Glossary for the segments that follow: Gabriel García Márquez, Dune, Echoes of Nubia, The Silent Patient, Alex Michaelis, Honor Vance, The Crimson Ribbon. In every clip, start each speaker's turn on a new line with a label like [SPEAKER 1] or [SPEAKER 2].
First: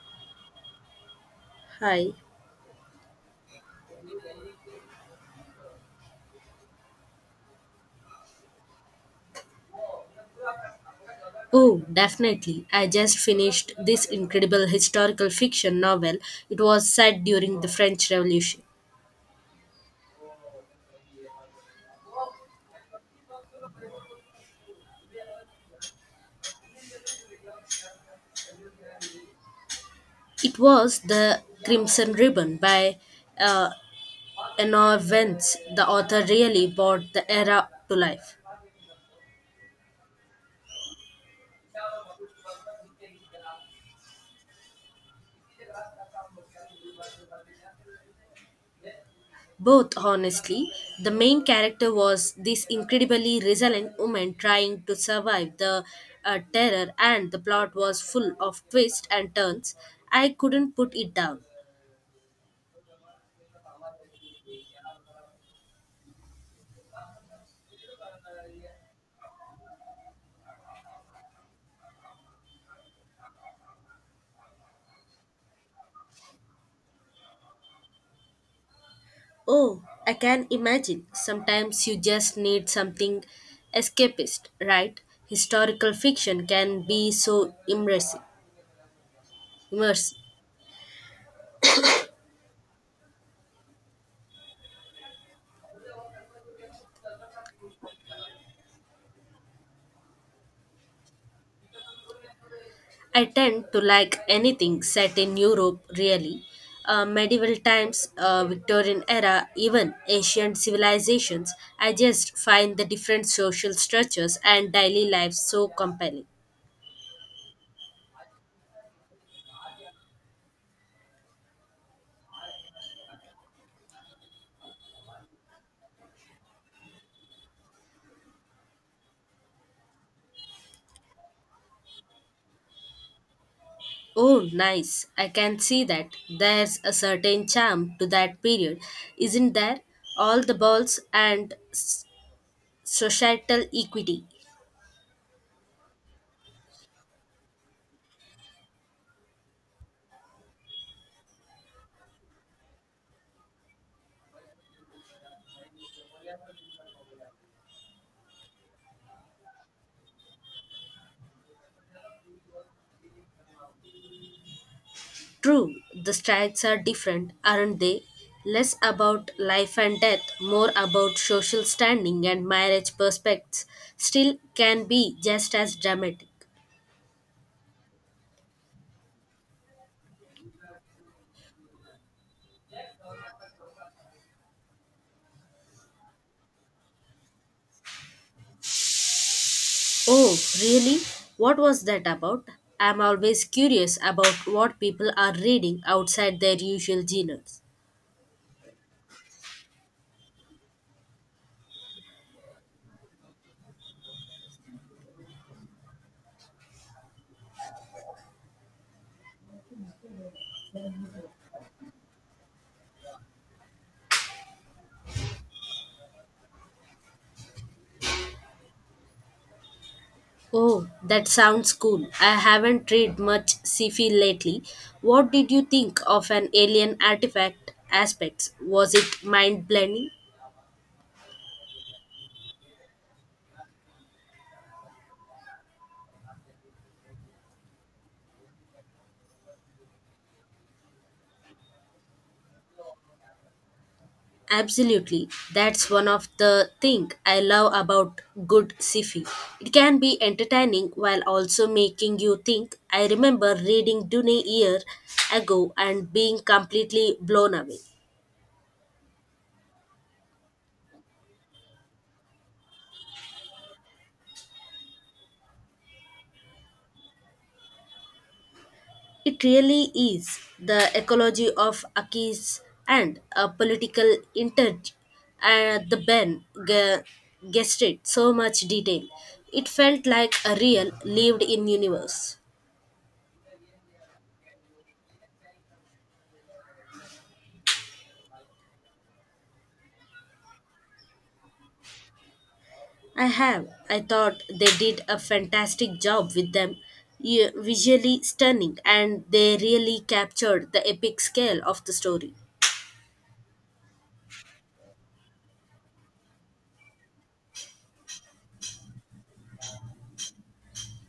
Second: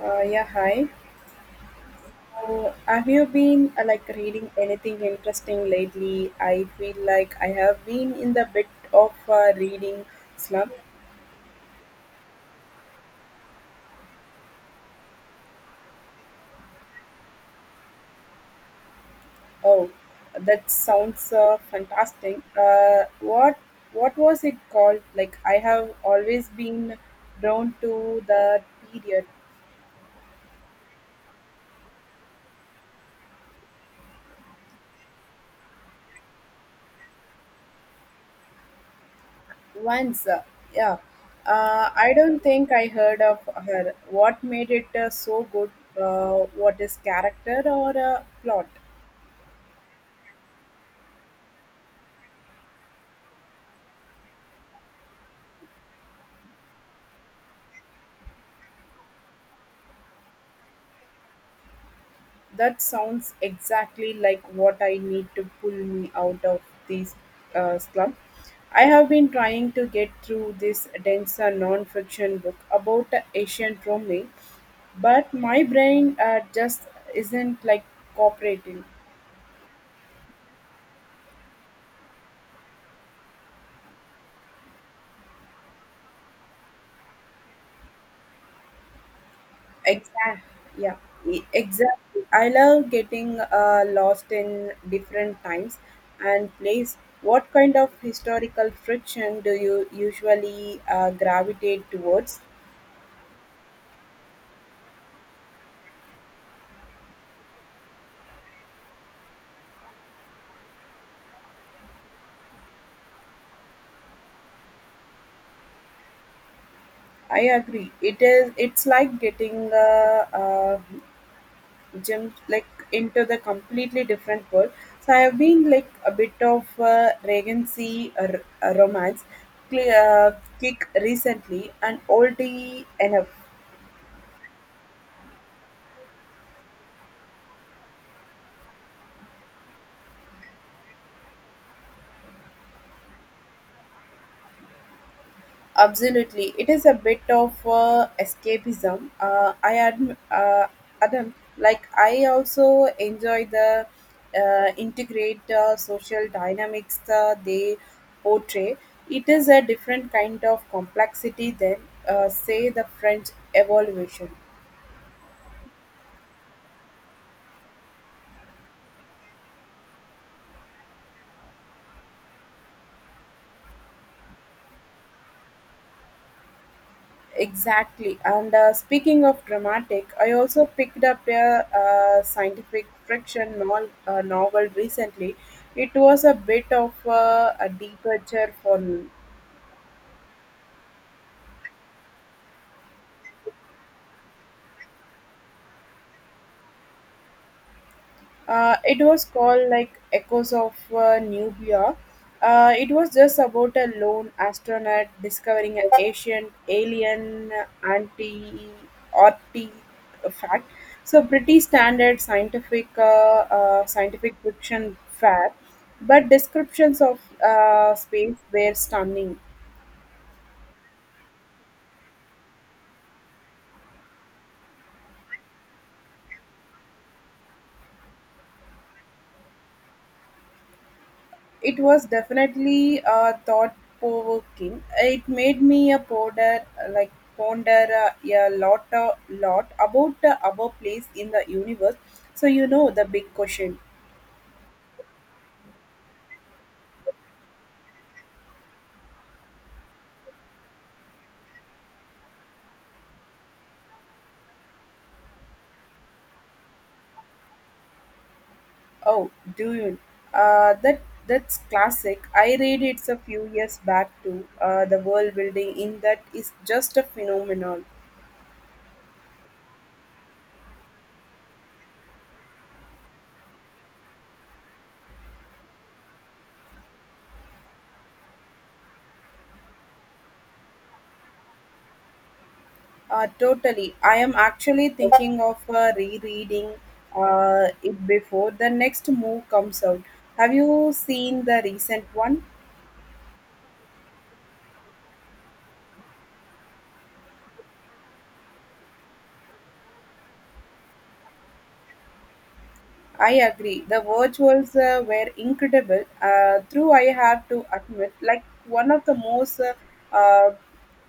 [SPEAKER 1] Yeah, hi.
[SPEAKER 2] Hi.
[SPEAKER 1] Have you been like reading anything interesting lately? I feel like I have been in the bit of reading slump.
[SPEAKER 2] Oh, definitely. I just finished this incredible historical fiction novel. It was set during the French Revolution.
[SPEAKER 1] Oh, that sounds fantastic. What was it called? Like I have always been drawn to the period
[SPEAKER 2] It was The Crimson Ribbon by uh, Honor Vance. The author really brought the era to life.
[SPEAKER 1] once. Yeah, I don't think I heard of her. What made it so good? What is character or plot?
[SPEAKER 2] Both, honestly, the main character was this incredibly resilient woman trying to survive the terror, and the plot was full of twists and turns. I couldn't put it down.
[SPEAKER 1] That sounds exactly like what I need to pull me out of this slump. I have been trying to get through this denser non fiction book about ancient Rome, but my brain just isn't like cooperating.
[SPEAKER 2] Oh, I can imagine. Sometimes you just need something escapist, right? Historical fiction can be so immersive.
[SPEAKER 1] Exactly. Yeah. Exactly. I love getting lost in different times and place. What kind of historical friction do you usually gravitate towards?
[SPEAKER 2] I tend to like anything set in Europe, really. Medieval times, Victorian era, even ancient civilizations. I just find the different social structures and daily lives so compelling.
[SPEAKER 1] I agree. It is. It's like getting gym like into the completely different world. So I have been like a bit of regency romance cl- kick recently, and oldie enough.
[SPEAKER 2] Oh, nice. I can see that. There's a certain charm to that period, isn't there? All the balls and societal equity.
[SPEAKER 1] Absolutely, it is a bit of escapism. Adam, like I also enjoy the integrate social dynamics they portray. It is a different kind of complexity than, say, the French evolution.
[SPEAKER 2] True, the strikes are different, aren't they? Less about life and death, more about social standing and marriage prospects. Still can be just as dramatic.
[SPEAKER 1] Exactly. And speaking of dramatic, I also picked up a scientific fiction novel recently. It was a bit of a departure for me.
[SPEAKER 2] Oh, really? What was that about? I'm always curious about what people are reading outside their usual genres.
[SPEAKER 1] It was called like Echoes of Nubia. It was just about a lone astronaut discovering an ancient alien anti artifact. So pretty standard scientific scientific fiction fact, but descriptions of space were stunning.
[SPEAKER 2] Oh, that sounds cool. I haven't read much sci-fi lately. What did you think of an alien artifact aspects? Was it mind-blending?
[SPEAKER 1] It was definitely thought provoking. It made me a ponder, like ponder a lot, lot about our place in the universe. So you know the big question.
[SPEAKER 2] Absolutely. That's one of the thing I love about good sci-fi. It can be entertaining while also making you think. I remember reading Dune a year ago and being completely blown away.
[SPEAKER 1] Oh, do you? Uh, that that's classic. I read it's a few years back too. The world building in that is just a phenomenon.
[SPEAKER 2] It really is the ecology of Aki's and a political inter the guessed it so much detail. It felt like a real lived in universe.
[SPEAKER 1] Totally. I am actually thinking of rereading it before the next move comes out. Have you seen the recent one?
[SPEAKER 2] I have. I thought they did a fantastic job with them. Yeah, visually stunning, and they really captured the epic scale of the story.
[SPEAKER 1] I agree. The virtuals were incredible. True, I have to admit, like one of the most uh,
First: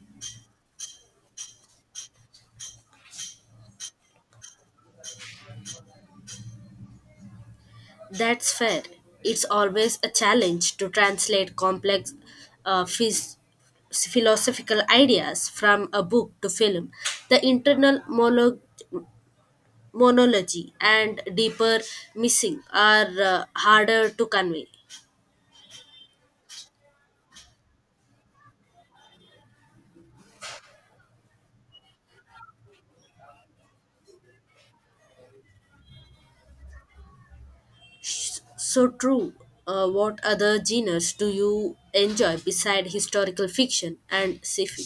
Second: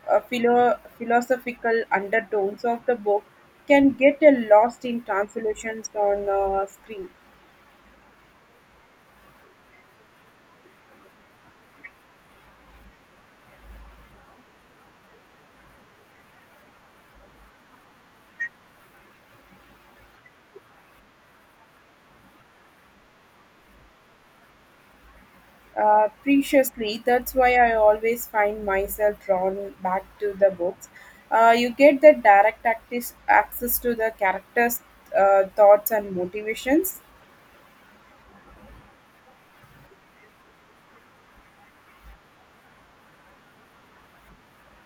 [SPEAKER 1] philosophical undertones of the book can get lost in translations on screen.
[SPEAKER 2] That's fair. It's always a challenge to translate complex uh, phys- philosophical ideas from a book to film. The internal monology and deeper missing are harder to convey.
[SPEAKER 1] Preciously, that's why I always find myself drawn back to the books. You get the direct access to the characters' thoughts and motivations.
[SPEAKER 2] So true. What other genres do you enjoy beside historical fiction and sci-fi?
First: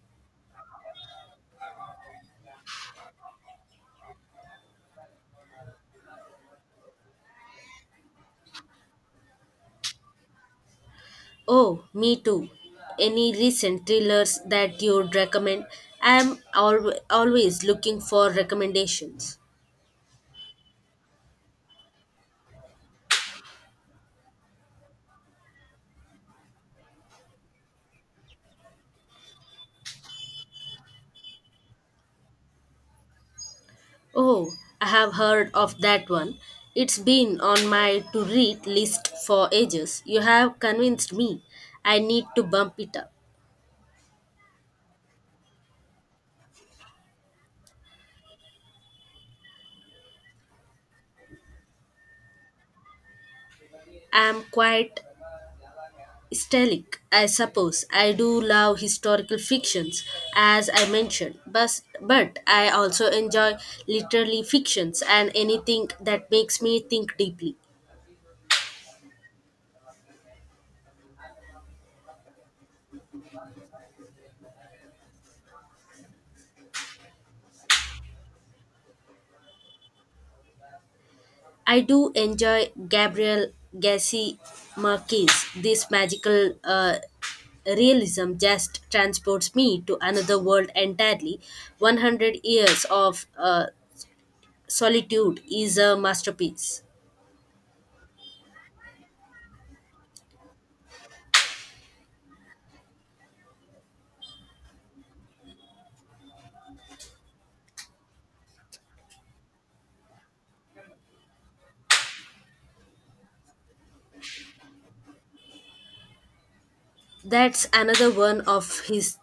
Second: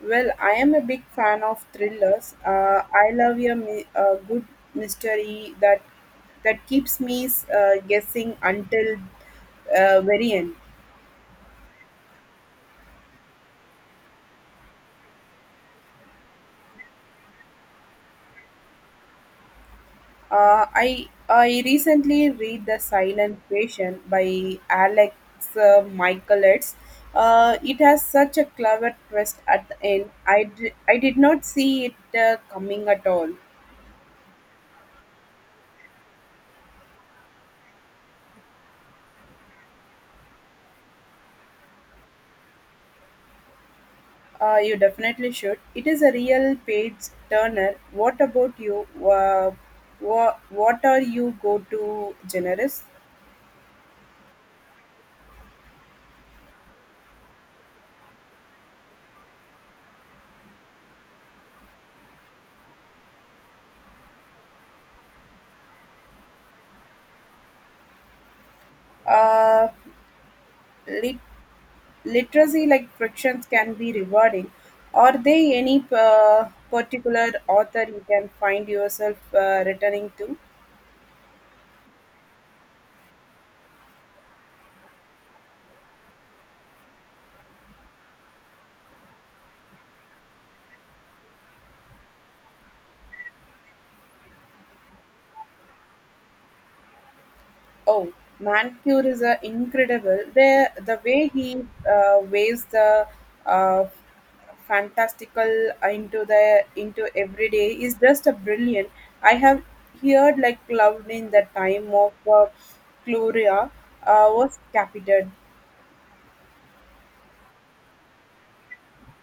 [SPEAKER 1] Well, I am a big fan of thrillers. I love a, a good mystery that keeps me guessing until very end.
[SPEAKER 2] Oh, me too. Any recent thrillers that you'd recommend? I'm always looking for recommendations.
[SPEAKER 1] I recently read The Silent Patient by Alex Michaelis. It has such a clever twist at the end. I did not see it coming at all.
[SPEAKER 2] Oh, I have heard of that one. It's been on my to read list for ages. You have convinced me. I need to bump it up.
[SPEAKER 1] You definitely should. It is a real page turner. What about you? What are you go to generous?
[SPEAKER 2] I'm quite Stellic, I suppose. I do love historical fictions, as I mentioned, but I also enjoy literary fictions and anything that makes me think deeply.
[SPEAKER 1] Uh, lit- Literacy like frictions can be rewarding. Are there any particular author you can find yourself returning to?
[SPEAKER 2] I do enjoy Gabriel Garcia Marquez. This magical realism just transports me to another world entirely. 100 years of solitude is a masterpiece.
[SPEAKER 1] Oh, Mancure is incredible. The way he weighs the uh, fantastical into the into everyday is just a brilliant. I have heard like loved in the time of Gloria was captured.
[SPEAKER 2] That's another one of his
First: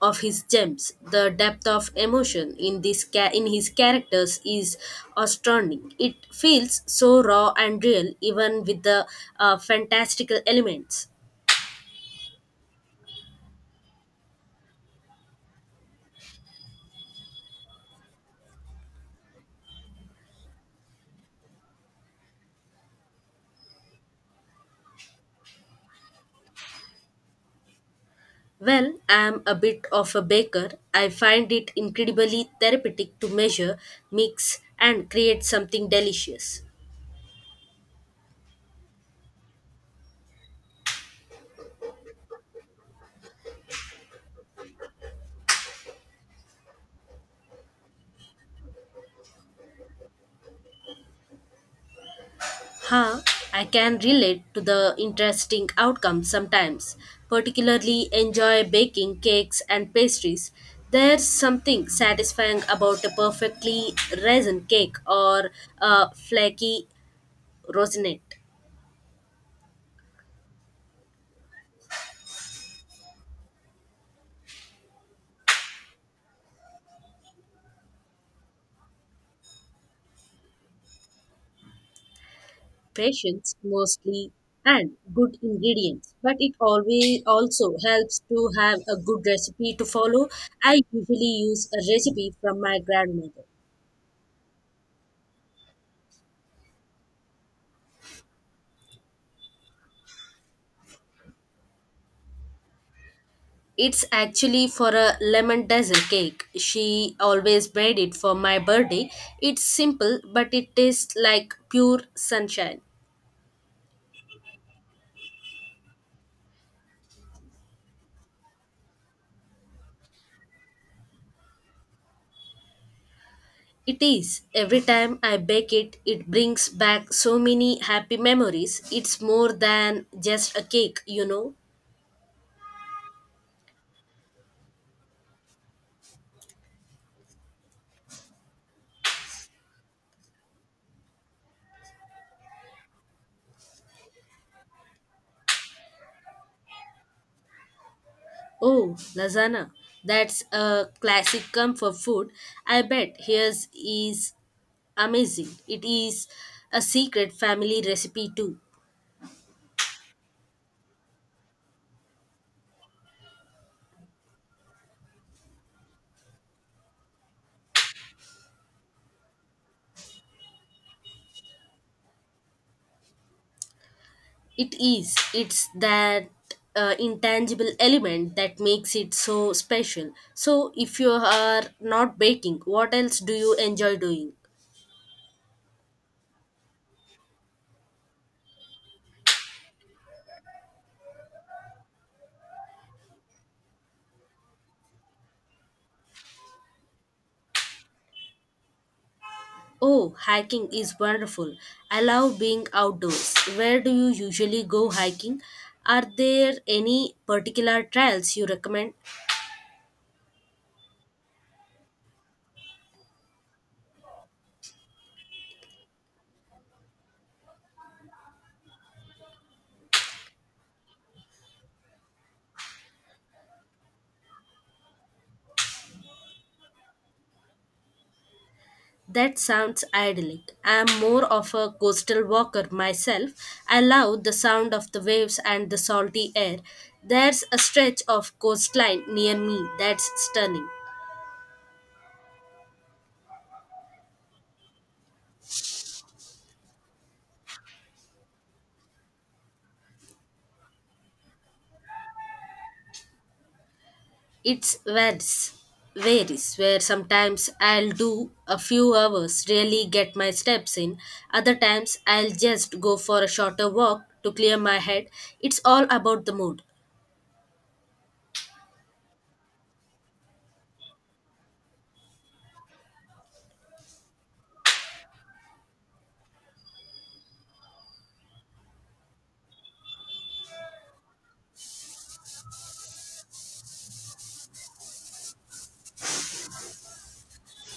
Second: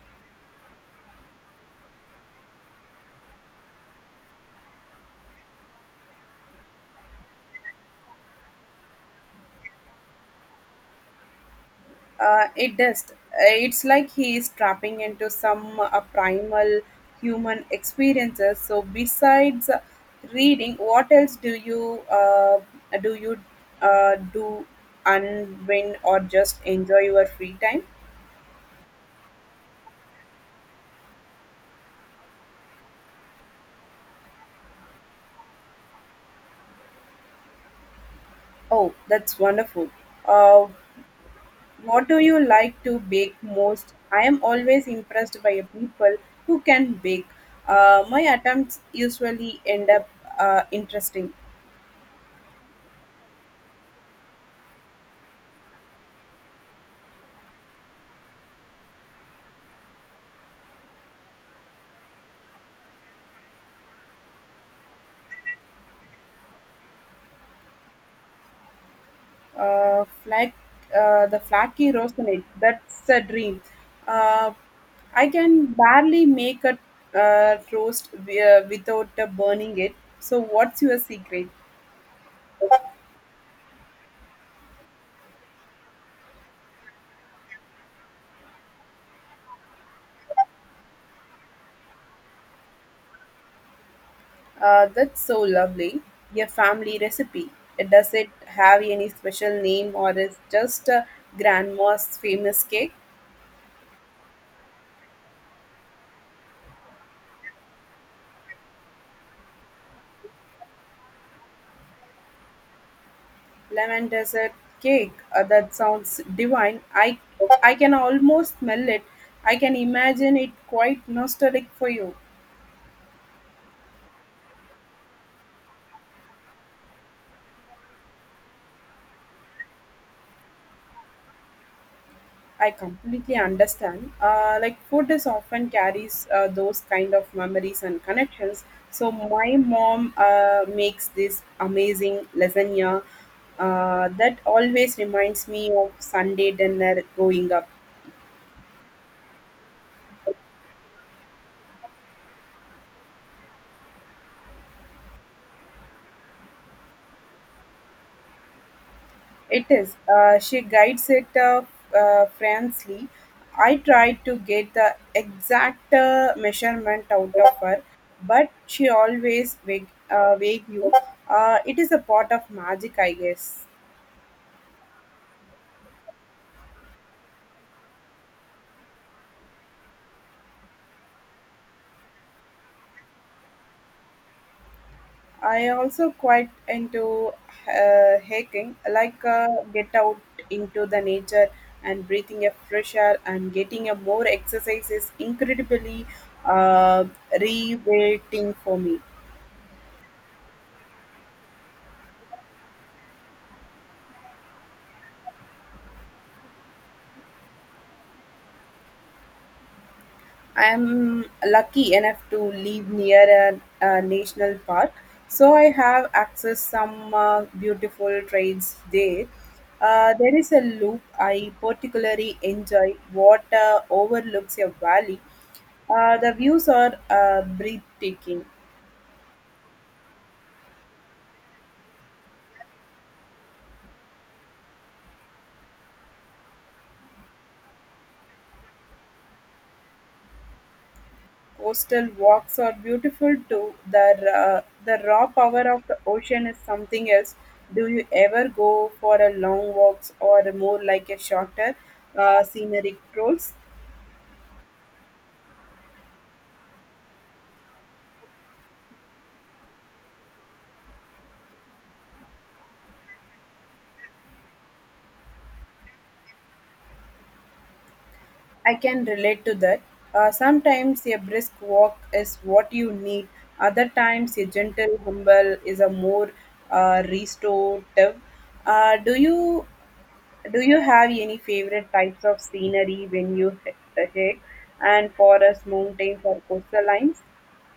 [SPEAKER 2] of his gems. The depth of emotion in in his characters is astounding. It feels so raw and real, even with the fantastical elements.
[SPEAKER 1] It does. It's like he is tapping into some primal human experiences. So, besides reading, what else do you do you do and when or just enjoy your free time?
[SPEAKER 2] Well, I am a bit of a baker. I find it incredibly therapeutic to measure, mix, and create something delicious.
[SPEAKER 1] Oh, that's wonderful. Uh, what do you like to bake most? I am always impressed by people who can bake. My attempts usually end up interesting.
[SPEAKER 2] Huh, I can relate to the interesting outcomes sometimes, particularly enjoy baking cakes and pastries. There's something satisfying about a perfectly raisin cake or a flaky rosinette.
[SPEAKER 1] uh, flat, the flaky rosinate. That's a dream. Uh, I can barely make a toast without burning it. So, what's your secret?
[SPEAKER 2] Patience mostly and good ingredients, but it always also helps to have a good recipe to follow. I usually use a recipe from my grandmother.
[SPEAKER 1] That's so lovely. Your family recipe. Does it have any special name or is just grandma's famous cake?
[SPEAKER 2] It's actually for a lemon dessert cake. She always made it for my birthday. It's simple, but it tastes like pure sunshine.
[SPEAKER 1] Lemon dessert cake. That sounds divine. I can almost smell it. I can imagine it quite nostalgic for you.
[SPEAKER 2] It is. Every time I bake it, it brings back so many happy memories. It's more than just a cake, you know.
[SPEAKER 1] I completely understand. Like food is often carries those kind of memories and connections. So my mom makes this amazing lasagna that always reminds me of Sunday dinner growing up.
[SPEAKER 2] Oh, lasagna. That's a classic comfort food. I bet hers is amazing. It is a secret family recipe too.
[SPEAKER 1] It is. She guides it frankly. I tried to get the exact measurement out of her, but she always vague, vague you. It is a part of magic, I guess.
[SPEAKER 2] It is. It's that intangible element that makes it so special. So, if you are not baking, what else do you enjoy doing?
[SPEAKER 1] I also quite into hiking, like get out into the nature and breathing a fresh air and getting a more exercise is incredibly uh, rewarding for me.
[SPEAKER 2] Oh, hiking is wonderful. I love being outdoors. Where do you usually go hiking? Are there any particular trails you recommend?
[SPEAKER 1] I am lucky enough to live near a national park, so I have access some beautiful trails there. There is a loop I particularly enjoy what overlooks a valley. The views are breathtaking.
[SPEAKER 2] That sounds idyllic. I am more of a coastal walker myself. I love the sound of the waves and the salty air. There's a stretch of coastline near me that's stunning.
[SPEAKER 1] Coastal walks are beautiful too. The raw power of the ocean is something else. Do you ever go for a long walks or more like a shorter scenic strolls?
[SPEAKER 2] It's varies, varies, where sometimes I'll do a few hours, really get my steps in. Other times I'll just go for a shorter walk to clear my head. It's all about the mood.
[SPEAKER 1] I can relate to that. Sometimes a brisk walk is what you need. Other times a gentle humble is a more restorative. Uh, do you do you have any favorite types of scenery when you hike, and forests, mountains, or coastal lines?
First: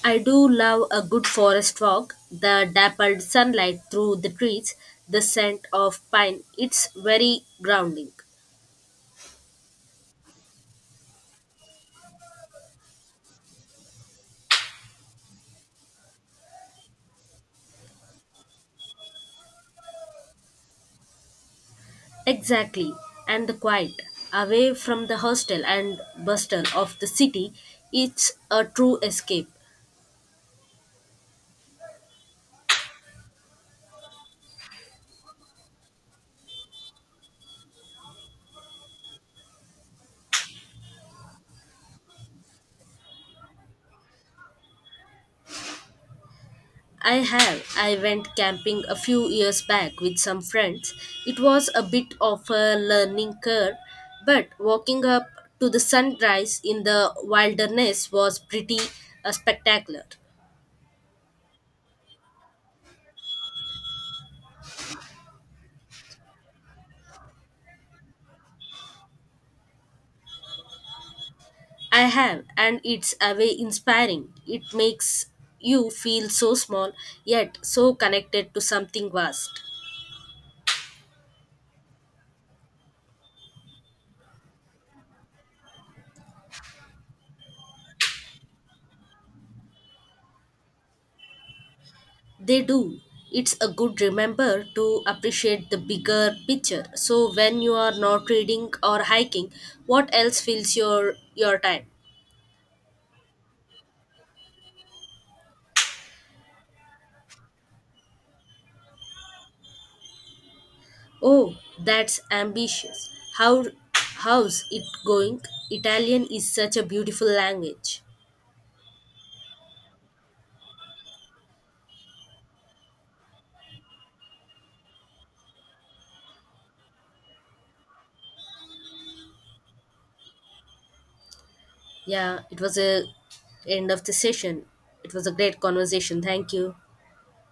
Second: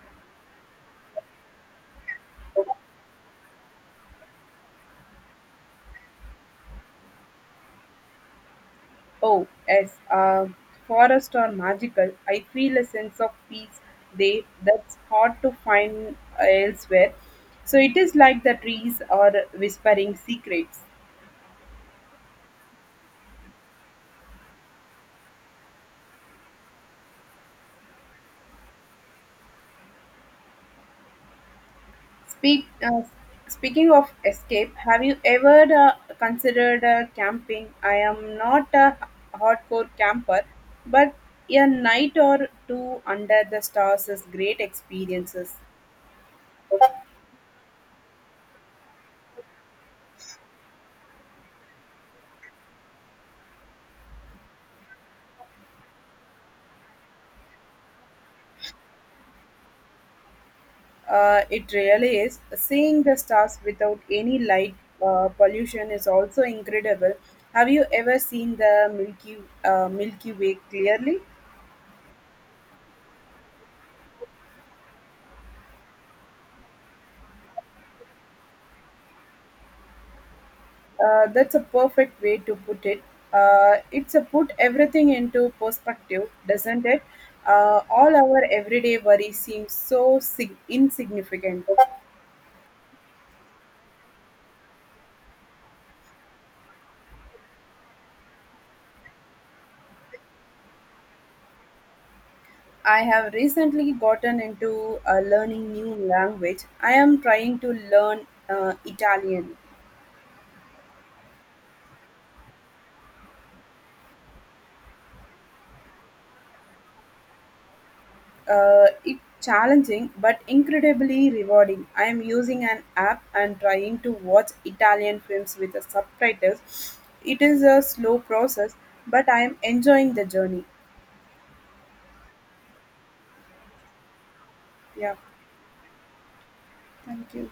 [SPEAKER 2] I do love a good forest walk, the dappled sunlight through the trees, the scent of pine. It's very grounding.
[SPEAKER 1] Oh, yes, forests are magical. I feel a sense of peace there that's hard to find elsewhere. So it is like the trees are whispering secrets.
[SPEAKER 2] Exactly. And the quiet, away from the hostel and bustle of the city, it's a true escape.
[SPEAKER 1] Speak, uh, Speaking of escape, have you ever considered camping? I am not a hardcore camper, but a night or two under the stars is great experiences.
[SPEAKER 2] I have. I went camping a few years back with some friends. It was a bit of a learning curve, but walking up to the sunrise in the wilderness was pretty spectacular.
[SPEAKER 1] It really is. Seeing the stars without any light pollution is also incredible. Have you ever seen the Milky Milky Way clearly?
[SPEAKER 2] I have, and it's a way inspiring. It makes you feel so small, yet so connected to something vast.
[SPEAKER 1] That's a perfect way to put it. It's a put everything into perspective, doesn't it? All our everyday worries seem so insignificant.
[SPEAKER 2] They do. It's a good remember to appreciate the bigger picture. So when you are not reading or hiking, what else fills your time?
[SPEAKER 1] I have recently gotten into learning new language. I am trying to learn Italian.
[SPEAKER 2] Oh, that's ambitious. How how's it going? Italian is such a beautiful language.
[SPEAKER 1] It's challenging but incredibly rewarding. I am using an app and trying to watch Italian films with the subtitles. It is a slow process, but I am enjoying the journey.
[SPEAKER 2] Yeah, it was a end of the session.
[SPEAKER 1] Yeah,
[SPEAKER 2] It was a great conversation. Thank you.
[SPEAKER 1] thank you.